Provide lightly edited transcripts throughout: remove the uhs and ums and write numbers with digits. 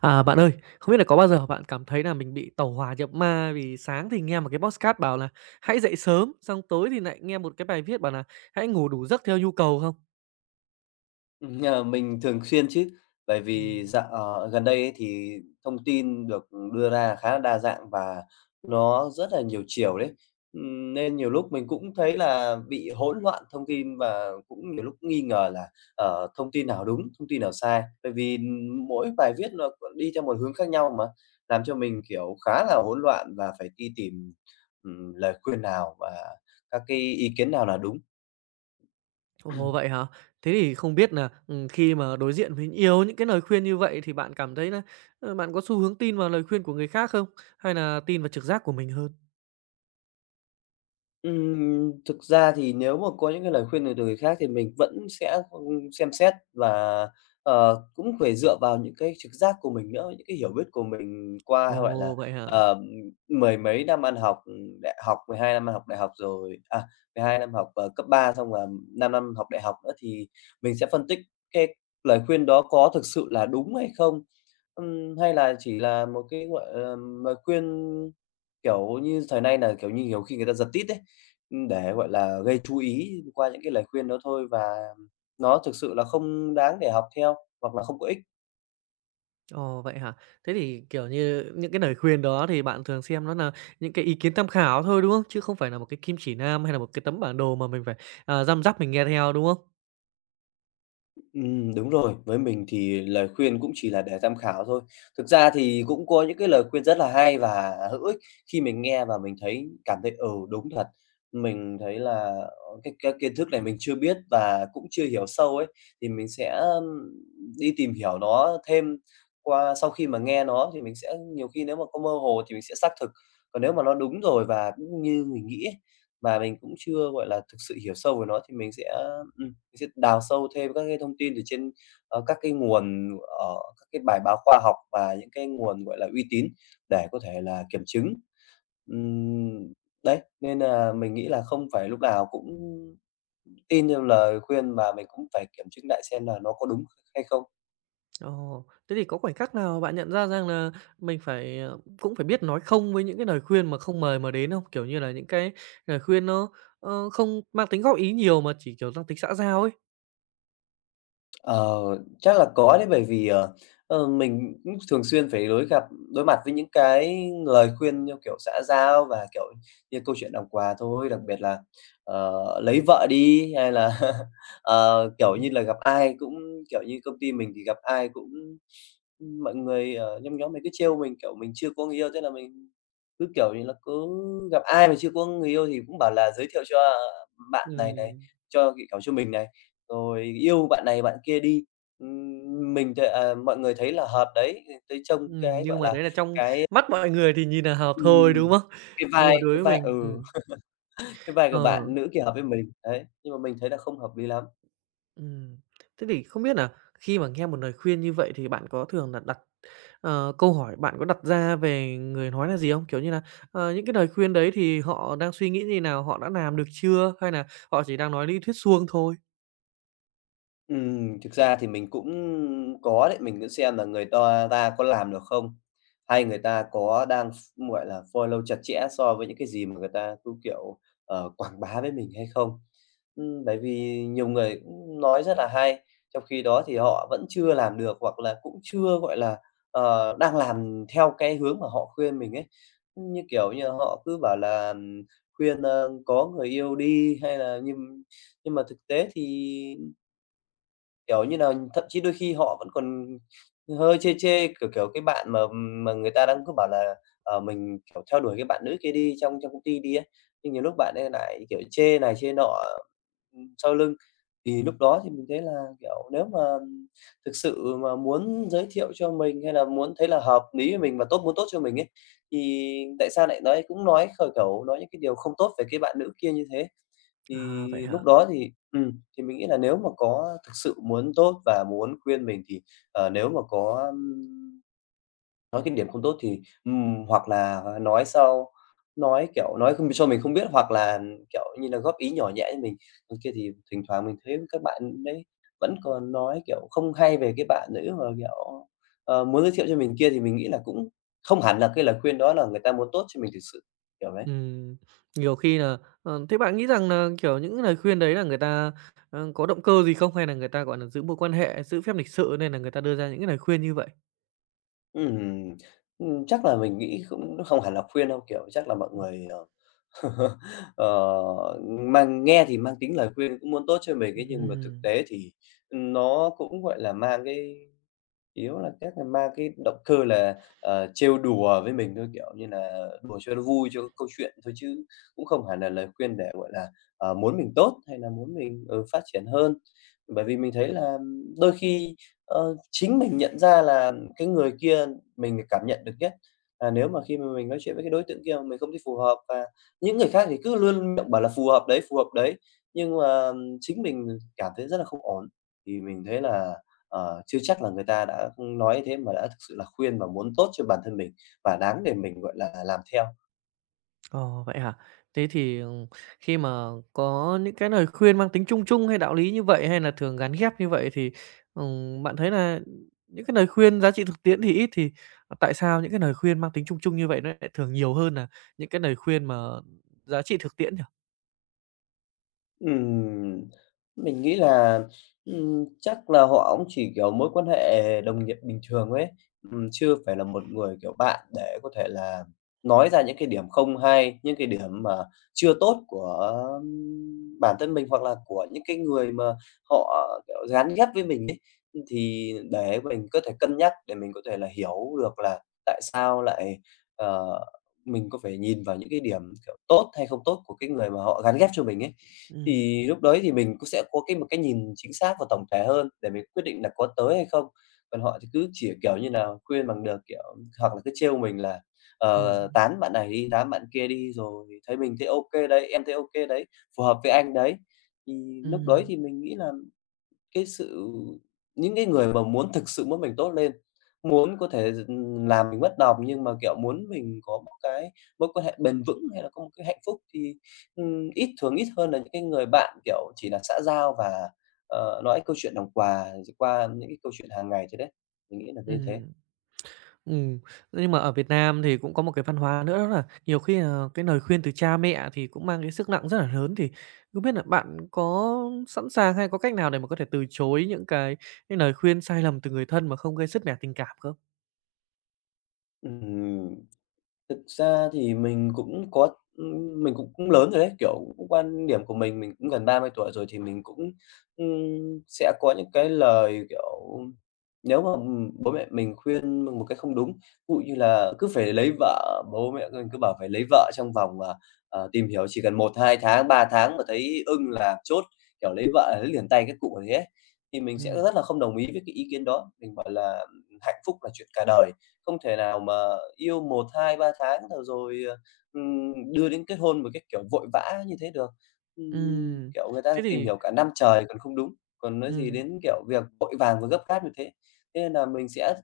À, bạn ơi, không biết là có bao giờ bạn cảm thấy là mình bị tẩu hỏa nhập ma vì sáng thì nghe một cái podcast bảo là "Hãy dậy sớm", xong tối thì lại nghe một cái bài viết bảo là "Hãy ngủ đủ giấc theo nhu cầu" không? Ờ, mình thường xuyên chứ, bởi vì Ừm. dạo gần đây ấy thì thông tin được đưa ra khá là đa dạng và nó rất là nhiều chiều đấy. Nên nhiều lúc mình cũng thấy là bị hỗn loạn thông tin và cũng nhiều lúc nghi ngờ là, thông tin nào đúng, thông tin nào sai. Bởi vì mỗi bài viết nó còn đi theo một hướng khác nhau mà, làm cho mình, kiểu, khá là hỗn loạn và phải đi tìm, lời khuyên nào và các cái ý kiến nào là đúng. Ồ, vậy hả? Thế thì không biết là khi mà đối diện với nhiều những cái lời khuyên như vậy thì bạn cảm thấy là, bạn có xu hướng tin vào lời khuyên của người khác không? Hay là tin vào trực giác của mình hơn? Thực ra thì nếu mà có những cái lời khuyên từ từ người khác thì mình vẫn sẽ, xem xét và, cũng phải dựa vào những cái trực giác của mình nữa, những cái hiểu biết của mình qua, gọi Ồ, là, vậy hả? ờ, mười mấy năm ăn học, đại học, 12 năm ăn học đại học rồi à, 12 năm học, cấp 3 xong là 5 năm học đại học nữa thì mình sẽ phân tích cái lời khuyên đó có thực sự là đúng hay không? Hay là chỉ là một cái, gọi là, lời khuyên, kiểu như, thời nay là kiểu như, nhiều khi người ta giật tít ấy để, gọi là, gây chú ý qua những cái lời khuyên đó thôi và nó thực sự là không đáng để học theo hoặc là không có ích. Ồ, vậy hả? Thế thì, kiểu như, những cái lời khuyên đó thì bạn thường xem nó là những cái ý kiến tham khảo thôi, đúng không? Chứ không phải là một cái kim chỉ nam hay là một cái tấm bản đồ mà mình phải, răm rắp mình nghe theo, đúng không? Đúng rồi, với mình thì lời khuyên cũng chỉ là để tham khảo thôi. Thực ra thì cũng có những cái lời khuyên rất là hay và hữu ích khi mình nghe và mình thấy cảm thấy, đúng thật. Mình thấy là, cái kiến thức này mình chưa biết và cũng chưa hiểu sâu ấy, thì mình sẽ, đi tìm hiểu nó thêm qua sau khi mà nghe nó thì mình sẽ nhiều khi nếu mà có mơ hồ thì mình sẽ xác thực. Còn nếu mà nó đúng rồi và cũng như mình nghĩ ấy, mà mình cũng chưa, gọi là, thực sự hiểu sâu về nó thì mình sẽ đào sâu thêm các cái thông tin từ trên, các cái nguồn, ờ, các cái bài báo khoa học và những cái nguồn, gọi là, uy tín để có thể là kiểm chứng. Ừm, đấy, nên là mình nghĩ là không phải lúc nào cũng tin theo lời khuyên mà mình cũng phải kiểm chứng lại xem là nó có đúng hay không. Ồ, thế thì có khoảnh khắc nào bạn nhận ra rằng là mình phải, cũng phải biết nói không với những cái lời khuyên mà không mời mà đến không? Kiểu như là, những cái lời khuyên nó không mang tính góp ý nhiều mà chỉ, kiểu, mang tính xã giao ấy. Ờ, chắc là có đấy, bởi vì, mình cũng thường xuyên phải đối mặt với những cái lời khuyên theo kiểu xã giao và, kiểu như, câu chuyện làm quà thôi, đặc biệt là, lấy vợ đi hay là, kiểu như Ừm. là, gặp ai cũng kiểu như, công ty mình thì gặp ai cũng mọi người ở trong nhóm mình cứ trêu mình, kiểu, mình chưa có người yêu, thế là mình cứ, kiểu như là, cứ gặp ai mà chưa có người yêu thì cũng bảo là giới thiệu cho bạn này này, Ừm, cho kiểu, cho mình này. Rồi yêu bạn này bạn kia đi. Mình thì, mọi người thấy là hợp đấy, thấy trông cái, nhưng gọi mà là, đấy là trong mắt mọi người thì nhìn là hợp thôi, đúng ừm, không? cái Nhưng mà vai đối cái với vai ừ, mình cái vai của ờ. bạn nữ kia hợp với mình, đấy, nhưng mà mình thấy là không hợp lý lắm. Ừm. Thế thì không biết là khi mà nghe một lời khuyên như vậy thì bạn có thường là đặt câu hỏi bạn có đặt ra về người nói là gì không? Kiểu như là, những cái lời khuyên đấy thì họ đang suy nghĩ như nào? Họ đã làm được chưa? Hay là họ chỉ đang nói lý thuyết suông thôi? Thực ra thì mình cũng có đấy, mình cũng xem là người ta ta có làm được không, hay người ta có đang gọi là, follow chặt chẽ so với những cái gì mà người ta cứ, kiểu, quảng bá với mình hay không. Bởi vì nhiều người cũng nói rất là hay, trong khi đó thì họ vẫn chưa làm được hoặc là cũng chưa, gọi là, đang làm theo cái hướng mà họ khuyên mình ấy. Như kiểu như họ cứ bảo là khuyên, có người yêu đi hay là nhưng mà thực tế thì kiểu như nà, thậm chí đôi khi họ vẫn còn hơi chê chê, kiểu, cái bạn mà người ta đang cứ bảo là, mình, kiểu, theo đuổi cái bạn nữ kia đi trong trong công ty đi ấy, nhưng nhiều lúc bạn ấy lại, kiểu, chê này chê nọ, sau lưng. Thì lúc đó thì mình thấy là, kiểu, nếu mà thực sự mà muốn giới thiệu cho mình hay là muốn thấy là hợp lý với mình và muốn tốt cho mình ấy, thì tại sao nói kiểu, nói những cái điều không tốt về cái bạn nữ kia như thế? À, vậy Thì hả? lúc đó thì mình nghĩ là nếu mà có thực sự muốn tốt và muốn khuyên mình thì, nếu mà có, nói cái điểm không tốt thì, hoặc là nói sau, nói, kiểu, nói không cho mình không biết hoặc là, kiểu như là, góp ý nhỏ nhẹ với mình. Còn kia thì thỉnh thoảng mình thấy các bạn đấy vẫn còn nói, kiểu, không hay về cái bạn nữ mà, kiểu, muốn giới thiệu cho mình kia thì mình nghĩ là cũng không hẳn là cái lời khuyên đó là người ta muốn tốt cho mình thực sự, kiểu đấy. Ừm, nhiều khi là thế bạn nghĩ rằng là kiểu, những lời khuyên đấy là người ta, có động cơ gì không? Hay là người ta, gọi là giữ mối quan hệ, giữ phép lịch sự nên là người ta đưa ra những cái lời khuyên như vậy? Ừm, chắc là mình nghĩ cũng không hẳn là khuyên đâu, kiểu, chắc là mọi người, ờ, mang nghe thì mang tính lời khuyên cũng muốn tốt cho mình ấy, nhưng mà thực Ừm. tế thì nó cũng, gọi là, mang cái yếu là chắc là mang cái động cơ là, trêu đùa với mình thôi, kiểu như là, đùa cho nó vui cho câu chuyện thôi chứ cũng không hẳn là lời khuyên để, gọi là, muốn mình tốt hay là muốn mình, phát triển hơn. Bởi vì mình thấy là đôi khi, chính mình nhận ra là cái người kia mình cảm nhận được nhất, là nếu mà khi mà mình nói chuyện với cái đối tượng kia mà mình không thấy phù hợp và những người khác thì cứ luôn miệng bảo là phù hợp đấy, nhưng mà chính mình cảm thấy rất là không ổn. Thì mình thấy là chưa chắc là người ta đã nói thế mà đã thực sự là khuyên và muốn tốt cho bản thân mình và đáng để mình, gọi là, làm theo. Ồ, vậy hả? Thế thì, khi mà có những cái lời khuyên mang tính chung chung hay đạo lý như vậy, hay là thường gắn ghép như vậy thì, bạn thấy là những cái lời khuyên giá trị thực tiễn thì ít, thì, tại sao những cái lời khuyên mang tính chung chung như vậy nó lại thường nhiều hơn là những cái lời khuyên mà giá trị thực tiễn nhỉ? Ừm, mình nghĩ là, chắc là họ cũng chỉ, kiểu, mối quan hệ đồng nghiệp bình thường ấy, chưa phải là một người, kiểu, bạn để có thể là nói ra những cái điểm không hay, những cái điểm mà chưa tốt của bản thân mình, hoặc là của những cái người mà họ, kiểu, gán ghép với mình ấy. Thì để mình có thể cân nhắc, để mình có thể là hiểu được là tại sao lại, ờ, mình có phải nhìn vào những cái điểm, kiểu, tốt hay không tốt của cái người mà họ gán ghép cho mình ấy. Ừm, Thì lúc đấy thì mình cũng sẽ có một cái nhìn chính xác và tổng thể hơn để mình quyết định là có tới hay không. Còn họ thì cứ chỉ, kiểu như nà, khuyên bằng được, kiểu, hoặc là cứ trêu mình là, ừm, tán bạn này đi, tán bạn kia đi, rồi thấy ô kê đấy, em thấy ô kê đấy, phù hợp với anh đấy. Thì lúc đấy ừm, thì mình nghĩ là cái sự những cái người mà thực sự muốn mình tốt lên, muốn có thể làm mình bất đồng nhưng mà, kiểu, muốn mình có một cái mối quan hệ bền vững hay là có một cái hạnh phúc thì, ít thường ít hơn là những cái người bạn, kiểu, chỉ là xã giao và, nói câu chuyện đồng quà rồi qua những cái câu chuyện hàng ngày thế đấy. Mình nghĩ là như thế. ừm. Ừm, nhưng mà ở Việt Nam thì cũng có một cái văn hóa nữa đó là nhiều khi là cái lời khuyên từ cha mẹ thì cũng mang cái sức nặng rất là lớn, thì không biết là bạn có sẵn sàng hay có cách nào để mà có thể từ chối những cái lời khuyên sai lầm từ người thân mà không gây sứt mẻ tình cảm không? Ừm. Thực ra thì mình cũng có mình cũng cũng lớn rồi đấy, kiểu, cũng quan điểm của mình cũng gần 30 tuổi rồi thì mình cũng, sẽ có những cái lời, kiểu, nếu mà, bố mẹ mình khuyên một cái không đúng, ví dụ như là cứ phải lấy vợ, bố mẹ mình cứ bảo phải lấy vợ trong vòng, tìm hiểu chỉ cần một 2 tháng, 3 tháng mà thấy ưng là chốt, kiểu, lấy vợ là lấy liền tay các cụ ấy ấy, thì mình sẽ Ừm. rất là không đồng ý với cái ý kiến đó. Mình bảo là, hạnh phúc là chuyện cả đời, không thể nào mà yêu một 2 3 tháng rồi rồi, ờ, đưa đến kết hôn một cái kiểu vội vã như thế được. Ừm, Người ta thế tìm thì hiểu cả năm trời còn không đúng, còn nói gì ừm, đến, kiểu, việc vội vàng và gấp gáp như thế. Thế nên là mình sẽ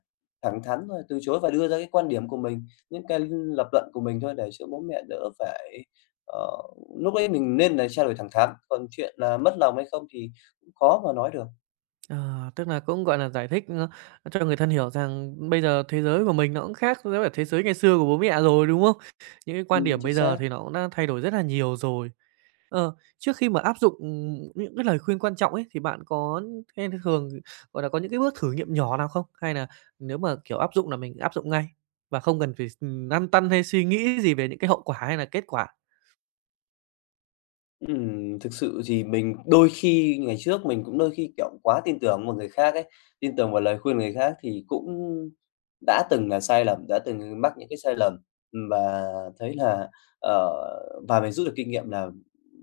thẳng thắn thôi, từ chối và đưa ra cái quan điểm của mình, những cái lập luận của mình thôi để cho bố mẹ đỡ phải ờ, Lúc ấy mình nên là trao đổi thẳng thắn, còn chuyện là mất lòng hay không thì cũng khó mà nói được. ờ, tức là cũng, gọi là, giải thích cho người thân hiểu rằng bây giờ thế giới của mình nó cũng khác với cả thế giới ngày xưa của bố mẹ rồi, đúng không? Những cái quan Ừ, điểm chính bây giờ xác. thì nó cũng đã thay đổi rất là nhiều rồi. Ờ, trước khi mà áp dụng, những cái lời khuyên quan trọng ấy, thì bạn có hay thường, gọi là, có những cái bước thử nghiệm nhỏ nào không? Hay là nếu mà, kiểu, áp dụng là mình áp dụng ngay và không cần phải s lăn tăn hay suy nghĩ gì về những cái hậu quả hay là kết quả? Thực sự thì mình đôi khi ngày trước mình cũng đôi khi, kiểu, quá tin tưởng vào người khác ấy, tin tưởng vào lời khuyên người khác thì cũng đã từng là sai lầm, đã từng mắc những cái sai lầm. Và thấy là, ờ và mình rút được kinh nghiệm là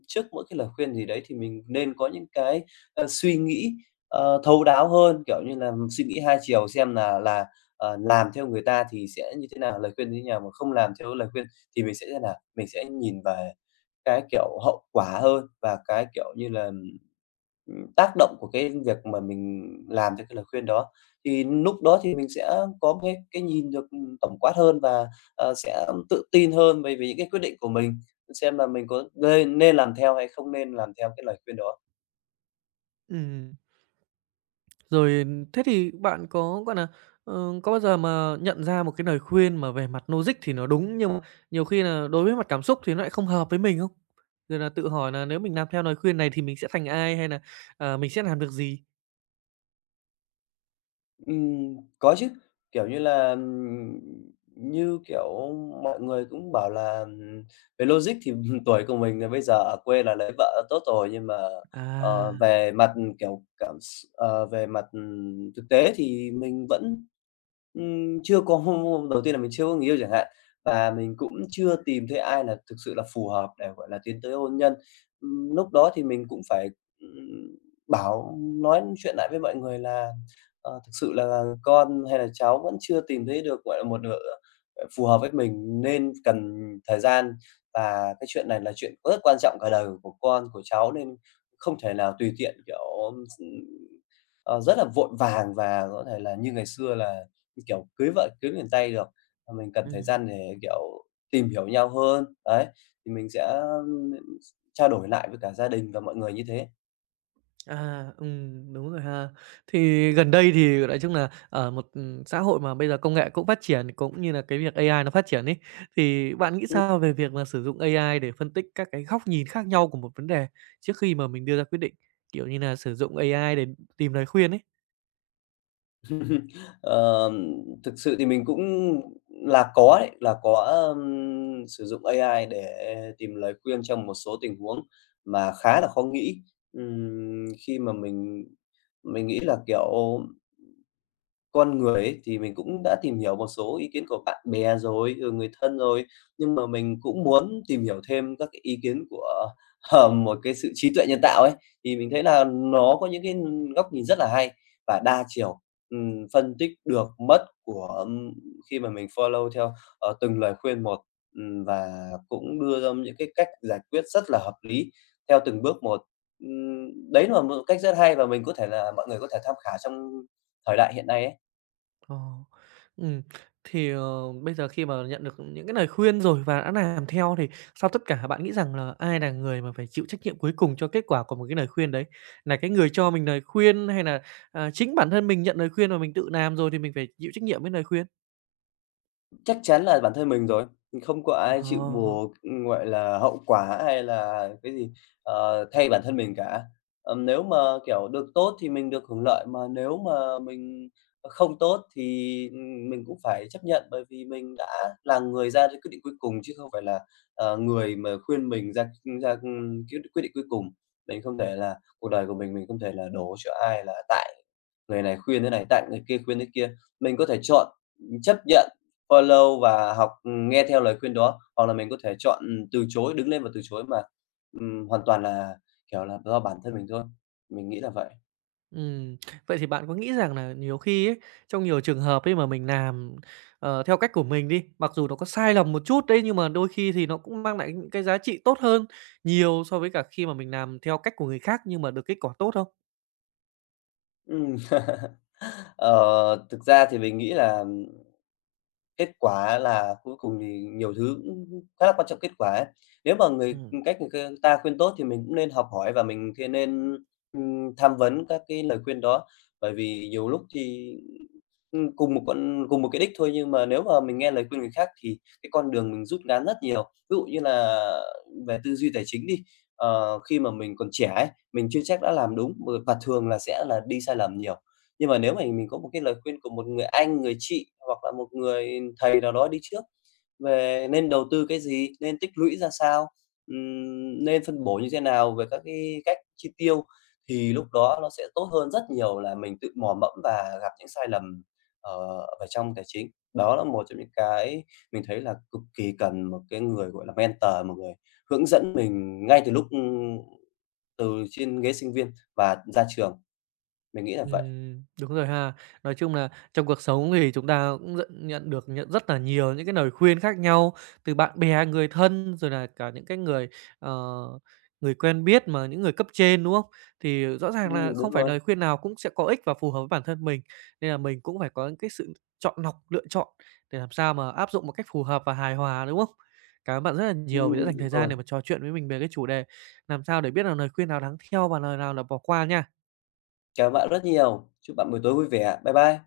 trước mỗi cái lời khuyên gì đấy thì mình nên có những cái suy nghĩ thấu đáo hơn, kiểu như là, suy nghĩ hai chiều xem là, làm theo người ta thì sẽ như thế nào, lời khuyên như thế nào, mà không làm theo lời khuyên thì mình sẽ thế nào, mình sẽ nhìn về cái, kiểu, hậu quả hơn và cái, kiểu như là, tác động của cái việc mà mình làm theo cái lời khuyên đó. Thì lúc đó thì mình sẽ có một cái nhìn được, ừ, tổng quát hơn và, ờ, sẽ tự tin hơn về về những cái quyết định của mình, xem là mình có nên nên làm theo hay không nên làm theo cái lời khuyên đó. Ừm, Rồi thế thì bạn có, gọi là, ờ, có bao giờ mà nhận ra một cái lời khuyên mà về mặt logic thì nó đúng, nhưng mà nhiều khi là đối với mặt cảm xúc thì nó lại không hợp với mình không? Rồi là tự hỏi là nếu mình làm theo lời khuyên này thì mình sẽ thành ai hay là, mình sẽ làm được gì? Có chứ, kiểu như là, như, kiểu, mọi người cũng bảo là, về logic thì tuổi của mình là bây giờ ở quê là lấy vợ tốt rồi, nhưng mà, À, ờ, về mặt, kiểu, về mặt, thực tế thì mình vẫn, chưa có đầu tiên là mình chưa có người yêu chẳng hạn, và mình cũng chưa tìm thấy ai là thực sự là phù hợp để, gọi là, tiến tới hôn nhân. Lúc đó thì mình cũng phải, ừm, bảo nói chuyện lại với mọi người là ờ, thực sự là con hay là cháu vẫn chưa tìm thấy được, gọi là, một nửa, ờ, phù hợp với mình nên cần thời gian. Và cái chuyện này là chuyện rất quan trọng cả đời của con, của cháu nên không thể nào tùy tiện, kiểu, s ờ, rất là vội vàng và có thể là như ngày xưa là, kiểu, cưới vợ cưới liền tay được. Mà mình cần thời ừm. gian để, kiểu, tìm hiểu nhau hơn, đấy, thì mình sẽ, ưm, trao đổi lại với cả gia đình và mọi người như thế. À, đúng rồi ha. Thì gần đây thì nói chung là ở một xã hội mà bây giờ công nghệ cũng phát triển, cũng như là cái việc AI nó phát triển ấy, thì bạn nghĩ sao về việc mà sử dụng AI để phân tích các cái góc nhìn khác nhau của một vấn đề trước khi mà mình đưa ra quyết định? Kiểu như là, sử dụng AI để tìm lời khuyên ấy. Ờ, thực sự thì mình cũng là có đấy, là có, sử dụng AI để tìm lời khuyên trong một số tình huống mà khá là khó nghĩ. Khi mà mình nghĩ là, kiểu con người ấy, thì mình cũng đã tìm hiểu một số ý kiến của bạn bè rồi, rồi người thân rồi, nhưng mà mình cũng muốn tìm hiểu thêm các cái ý kiến của, ờ, một cái sự trí tuệ nhân tạo ấy, thì mình thấy là nó có những cái góc nhìn rất là hay và đa chiều, phân tích được mất của, khi mà mình follow theo, ờ, từng lời khuyên một, và cũng đưa ra những cái cách giải quyết rất là hợp lý theo từng bước một. Đấy là một cách rất hay và mình có thể là mọi người có thể tham khảo trong thời đại hiện nay ấy. Ờ, ừm, thì, bây giờ khi mà nhận được những cái lời khuyên rồi và đã làm theo thì sau tất cả bạn nghĩ rằng là ai là người mà phải chịu trách nhiệm cuối cùng cho kết quả của một cái lời khuyên đấy? Là cái người cho mình lời khuyên hay là, chính bản thân mình nhận lời khuyên và mình tự làm rồi thì mình phải chịu trách nhiệm với lời khuyên? Chắc chắn là bản thân mình rồi, không có ai chịu Ờ. buộc, gọi là, hậu quả hay là cái gì, ờ, thay bản thân mình cả. Nếu mà, kiểu, được tốt thì mình được hưởng lợi, mà nếu mà mình không tốt thì, mình cũng phải chấp nhận, bởi vì mình đã là người ra cái quyết định cuối cùng chứ không phải là, ờ, người mà khuyên mình ra ra, ưm, quyết quyết định cuối cùng. Mình không thể là cuộc đời của mình không thể là đổ cho ai là tại người này khuyên thế này, tặng người kia khuyên thế kia, mình có thể chọn, chấp nhận, follow và học, ừ, nghe theo lời khuyên đó, hoặc là mình có thể chọn, ừ, từ chối, đứng lên và từ chối mà, hoàn toàn là, kiểu là, do bản thân mình thôi. Mình nghĩ là vậy. Ừm, vậy thì bạn có nghĩ rằng là nhiều khi ấy, trong nhiều trường hợp ấy mà mình làm, theo cách của mình đi, mặc dù nó có sai lầm một chút đấy, nhưng mà đôi khi thì nó cũng mang lại những cái giá trị tốt hơn nhiều so với cả khi mà mình làm theo cách của người khác nhưng mà được kết quả tốt không? Ừm, ờ, Thực ra thì mình nghĩ là kết quả là cuối cùng thì nhiều thứ cũng khá là quan trọng kết quả ấy. Nếu mà Ừm. Người ta khuyên tốt thì mình cũng nên học hỏi và mình thì nên, tham vấn các cái lời khuyên đó. Bởi vì nhiều lúc thì, cùng một cái đích thôi, nhưng mà nếu mà mình nghe lời khuyên người khác thì cái con đường mình rút ngắn rất nhiều. Ví dụ như là về tư duy tài chính đi, ờ, khi mà mình còn trẻ ấy, mình chưa chắc đã làm đúng, và thường là sẽ là đi sai lầm nhiều. Nhưng mà nếu mà mình có một cái lời khuyên của một người anh, người chị hoặc là một người thầy nào đó đi trước về nên đầu tư cái gì, nên tích lũy ra sao, nên phân bổ như thế nào về các cái cách chi tiêu thì lúc đó nó sẽ tốt hơn rất nhiều là mình tự mò mẫm và gặp những sai lầm, ờ, ở trong tài chính. Đó là một trong những cái mình thấy là cực kỳ cần một cái người, gọi là, mentor, một người hướng dẫn mình ngay từ lúc, từ trên ghế sinh viên và ra trường, mình nghĩ là vậy. Đúng rồi ha. Nói chung là trong cuộc sống thì chúng ta cũng nhận nhận được nhận rất là nhiều những cái lời khuyên khác nhau từ bạn bè, người thân, rồi là cả những cái người, ờ, người quen biết mà những người cấp trên, đúng không? Thì rõ ràng là Đúng không phải rồi. lời khuyên nào cũng sẽ có ích và phù hợp với bản thân mình, nên là mình cũng phải có những cái sự chọn lọc, lựa chọn để làm sao mà áp dụng một cách phù hợp và hài hòa, đúng không? Cảm ơn bạn rất là nhiều vì đã dành Đúng thời gian rồi. để mà trò chuyện với mình về cái chủ đề làm sao để biết là lời khuyên nào đáng theo và lời nào là bỏ qua nha. Cảm ơn bạn rất nhiều. Chúc bạn buổi tối vui vẻ. Bye bye.